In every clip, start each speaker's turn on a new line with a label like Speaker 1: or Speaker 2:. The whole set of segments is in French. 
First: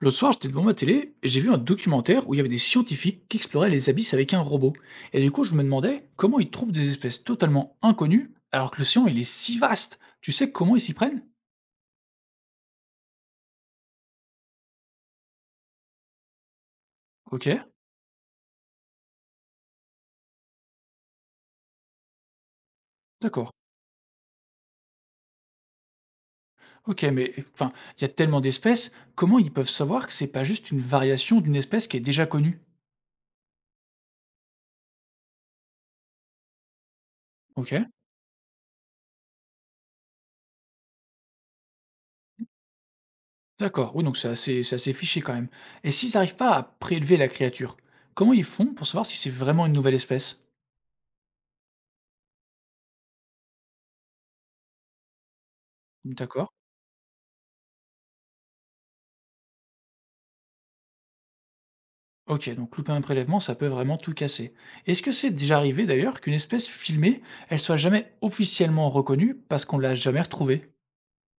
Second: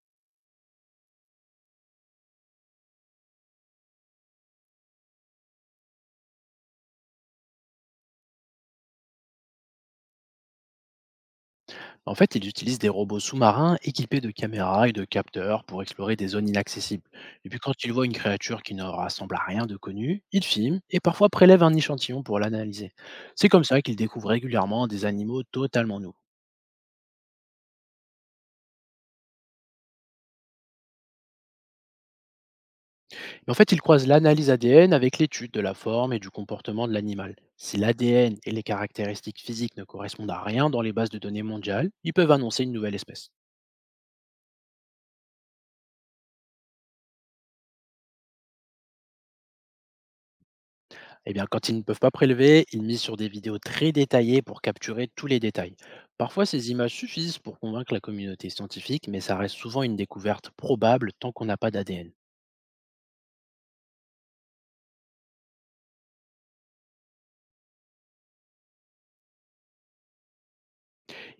Speaker 1: L'autre soir, j'étais devant ma télé et j'ai vu un documentaire où il y avait des scientifiques qui exploraient les abysses avec un robot. Et du coup, je me demandais comment ils trouvent des espèces totalement inconnues alors que l'océan il est si vaste. Tu sais comment ils s'y prennent?
Speaker 2: En fait, ils utilisent des robots sous-marins équipés de caméras et de capteurs pour explorer des zones inaccessibles.
Speaker 1: Ok,
Speaker 2: Et puis quand ils voient une créature qui ne rassemble à rien de connu, ils filment et parfois prélèvent un échantillon pour l'analyser. C'est
Speaker 1: d'accord.
Speaker 2: comme ça qu'ils découvrent régulièrement des animaux totalement nouveaux.
Speaker 1: Ok, mais enfin, il y a tellement d'espèces, comment ils peuvent savoir que c'est pas juste une variation d'une espèce qui est déjà connue?
Speaker 2: Mais en fait, ils croisent l'analyse ADN avec l'étude de la forme et du comportement de l'animal.
Speaker 1: Ok,
Speaker 2: Si l'ADN et les caractéristiques physiques ne correspondent à rien dans les bases de données mondiales, ils peuvent annoncer une nouvelle espèce.
Speaker 1: d'accord. Oui, donc c'est assez fiché quand même. Et s'ils n'arrivent pas à prélever la créature, comment ils font pour savoir si c'est vraiment une nouvelle espèce?
Speaker 2: Eh bien, quand ils ne peuvent pas prélever, ils misent sur des vidéos très détaillées pour capturer tous les détails. Parfois,
Speaker 1: D'accord.
Speaker 2: ces images suffisent pour convaincre la communauté scientifique, mais ça reste souvent une découverte probable tant qu'on n'a pas d'ADN.
Speaker 1: OK, donc louper un prélèvement, ça peut vraiment tout casser. Est-ce que c'est déjà arrivé d'ailleurs qu'une espèce filmée, elle soit jamais officiellement reconnue parce qu'on l'a jamais retrouvée?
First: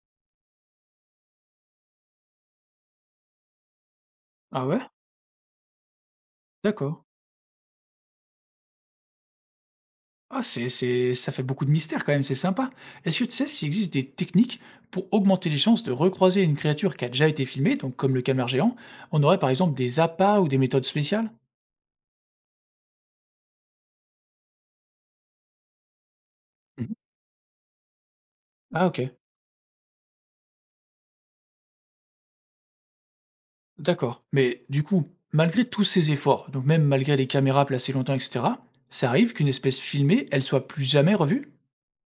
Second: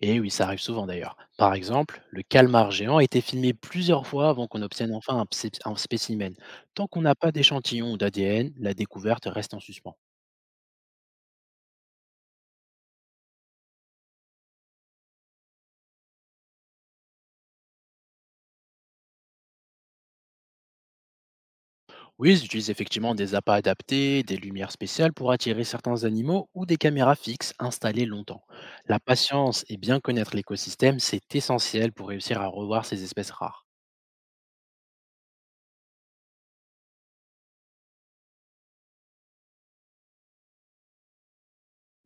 Speaker 2: Et oui, ça arrive souvent d'ailleurs. Par exemple, le calmar géant a été filmé plusieurs fois avant qu'on
Speaker 1: Ah ouais?
Speaker 2: obtienne enfin un spécimen. Tant
Speaker 1: D'accord.
Speaker 2: qu'on n'a pas d'échantillon ou d'ADN, la découverte reste en suspens.
Speaker 1: Ah, ça fait beaucoup de mystère quand même, c'est sympa. Est-ce que tu sais s'il existe des techniques pour augmenter les chances de recroiser une créature qui a déjà été filmée, donc comme le calmar géant? On aurait par exemple des appâts ou des méthodes spéciales?
Speaker 2: Oui, ils utilisent effectivement des appâts adaptés, des lumières spéciales pour attirer certains animaux ou des
Speaker 1: Mhm.
Speaker 2: caméras fixes installées longtemps.
Speaker 1: Ah
Speaker 2: La
Speaker 1: ok.
Speaker 2: patience et bien connaître l'écosystème, c'est essentiel pour réussir à revoir ces espèces rares.
Speaker 1: D'accord. Mais du coup, malgré tous ces efforts, donc même malgré les caméras placées longtemps, etc., ça arrive qu'une espèce filmée, elle soit plus jamais revue?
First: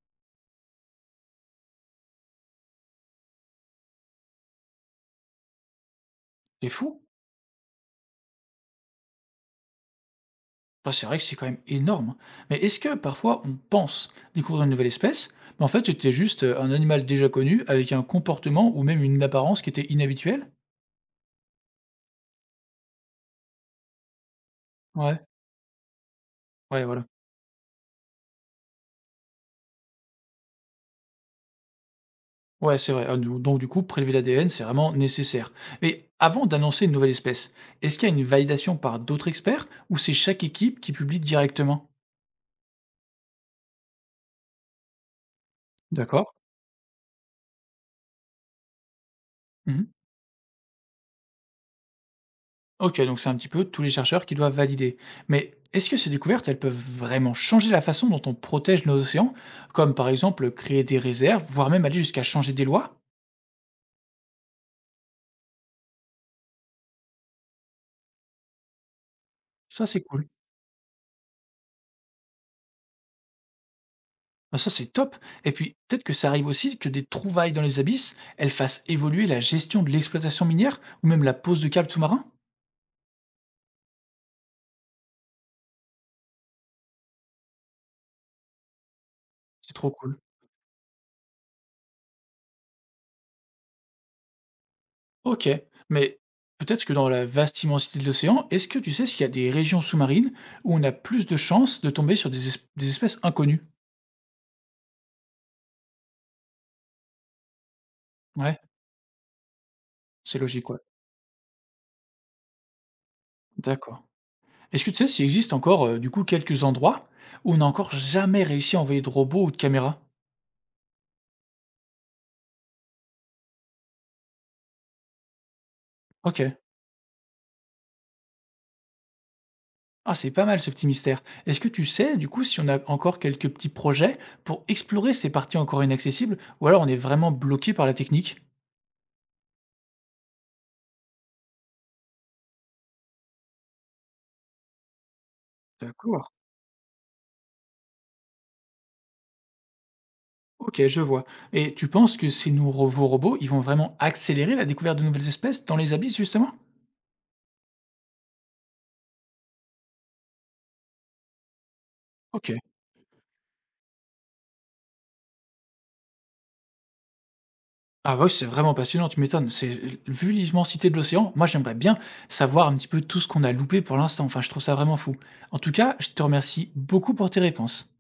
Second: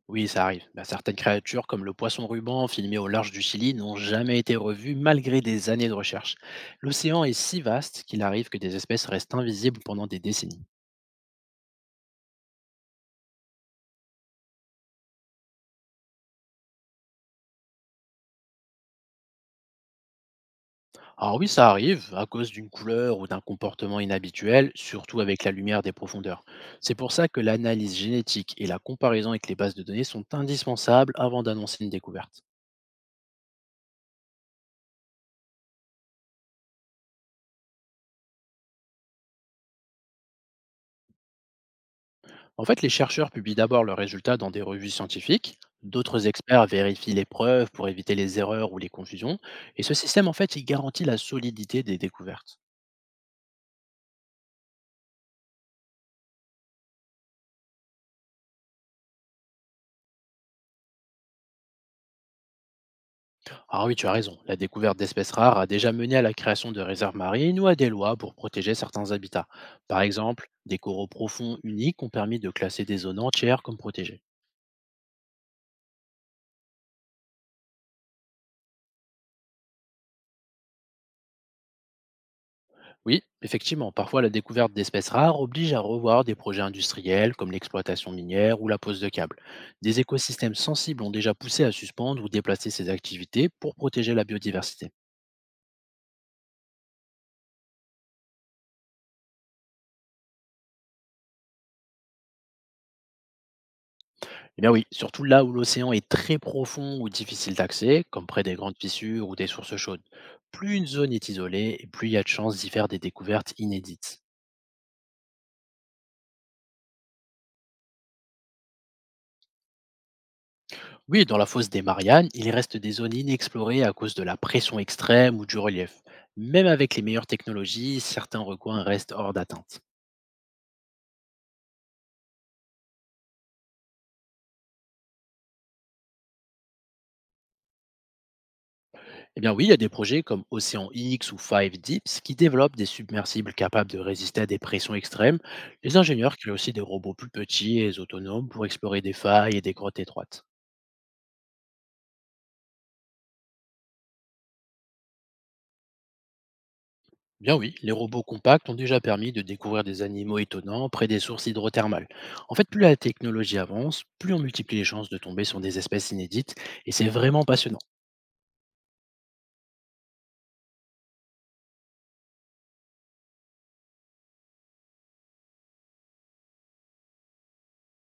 Speaker 2: Oui, ça arrive. Bah, certaines créatures, comme le poisson ruban filmé au large du Chili, n'ont jamais été revues malgré des années de recherche.
Speaker 1: C'est fou.
Speaker 2: L'océan est si vaste qu'il arrive que des espèces restent invisibles pendant des décennies.
Speaker 1: Enfin, c'est vrai que c'est quand même énorme. Mais est-ce que parfois on pense découvrir une nouvelle espèce, mais en fait c'était juste un animal déjà connu avec un comportement ou même une apparence qui était inhabituelle?
Speaker 2: Alors oui, ça arrive à cause d'une couleur ou d'un comportement inhabituel,
Speaker 1: Ouais,
Speaker 2: surtout avec la lumière des profondeurs.
Speaker 1: ouais,
Speaker 2: C'est
Speaker 1: voilà.
Speaker 2: pour ça que l'analyse génétique et la comparaison avec les bases de données sont indispensables avant d'annoncer une découverte.
Speaker 1: Ouais, c'est vrai. Donc du coup, prélever l'ADN, c'est vraiment nécessaire. Mais avant d'annoncer une nouvelle espèce, est-ce qu'il y a une validation par d'autres experts ou c'est chaque équipe qui publie directement?
Speaker 2: En fait, les chercheurs publient d'abord leurs résultats dans des revues scientifiques, d'autres
Speaker 1: D'accord.
Speaker 2: experts vérifient les preuves pour éviter les erreurs ou les confusions, et
Speaker 1: Mmh.
Speaker 2: ce système, en fait, il garantit la solidité des découvertes.
Speaker 1: OK, donc c'est un petit peu tous les chercheurs qui doivent valider. Mais est-ce que ces découvertes, elles peuvent vraiment changer la façon dont on protège nos océans? Comme par exemple créer des réserves, voire même aller jusqu'à changer des lois?
Speaker 2: Ah oui, tu as raison. La découverte d'espèces rares a déjà mené à la création de réserves marines ou à des lois pour protéger certains habitats.
Speaker 1: Ça,
Speaker 2: Par
Speaker 1: c'est cool.
Speaker 2: exemple, des coraux profonds uniques ont permis de classer des zones entières comme protégées.
Speaker 1: Ah ça, c'est top, et puis peut-être que ça arrive aussi que des trouvailles dans les abysses, elles fassent évoluer la gestion de l'exploitation minière ou même la pose de câbles sous-marins?
Speaker 2: Oui, effectivement, parfois la découverte d'espèces rares oblige à revoir des projets industriels comme l'exploitation minière ou la pose de câbles.
Speaker 1: C'est trop
Speaker 2: Des
Speaker 1: cool.
Speaker 2: écosystèmes sensibles ont déjà poussé à suspendre ou déplacer ces activités pour protéger la biodiversité.
Speaker 1: OK, mais peut-être que dans la vaste immensité de l'océan, est-ce que tu sais s'il y a des régions sous-marines où on a plus de chances de tomber sur des espèces inconnues?
Speaker 2: Eh bien oui, surtout là où l'océan est très profond ou difficile d'accès, comme près des
Speaker 1: Ouais.
Speaker 2: grandes fissures ou des sources chaudes.
Speaker 1: C'est logique,
Speaker 2: Plus
Speaker 1: ouais.
Speaker 2: une zone est isolée, et plus il y a de chances d'y faire des découvertes
Speaker 1: D'accord.
Speaker 2: inédites.
Speaker 1: Est-ce que tu sais s'il existe encore, du coup, quelques endroits où on n'a encore jamais réussi à envoyer de robots ou de caméras?
Speaker 2: Oui, dans la fosse des Mariannes, il reste des zones inexplorées à cause de la pression extrême ou du relief.
Speaker 1: OK.
Speaker 2: Même avec les meilleures technologies, certains recoins restent hors d'atteinte.
Speaker 1: Ah, c'est pas mal ce petit mystère. Est-ce que tu sais, du coup, si on a encore quelques petits projets pour explorer ces parties encore inaccessibles ou alors on est vraiment bloqué par la technique?
Speaker 2: Eh bien oui, il y a des projets comme Océan X ou Five Deeps qui développent des submersibles capables de résister à des pressions extrêmes. Les
Speaker 1: D'accord.
Speaker 2: ingénieurs créent aussi des robots plus petits et autonomes pour explorer des failles et des grottes étroites.
Speaker 1: OK, je vois. Et tu penses que ces nouveaux robots, ils vont vraiment accélérer la découverte de nouvelles espèces dans les abysses, justement?
Speaker 2: Eh bien oui, les robots compacts ont déjà permis de découvrir des animaux étonnants près des sources hydrothermales. En
Speaker 1: OK.
Speaker 2: fait, plus la technologie avance, plus on multiplie les chances de tomber sur des espèces inédites, et c'est vraiment passionnant.
Speaker 1: Ah bah oui, c'est vraiment passionnant, tu m'étonnes. C'est, vu l'immensité de l'océan, moi j'aimerais bien savoir un petit peu tout ce qu'on a loupé pour l'instant. Enfin, je trouve ça vraiment fou. En tout cas, je te remercie beaucoup pour tes réponses.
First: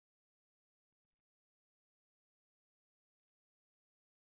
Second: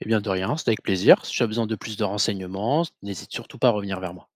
Speaker 2: Eh bien de rien, c'est avec plaisir. Si tu as besoin de plus de renseignements, n'hésite surtout pas à revenir vers moi.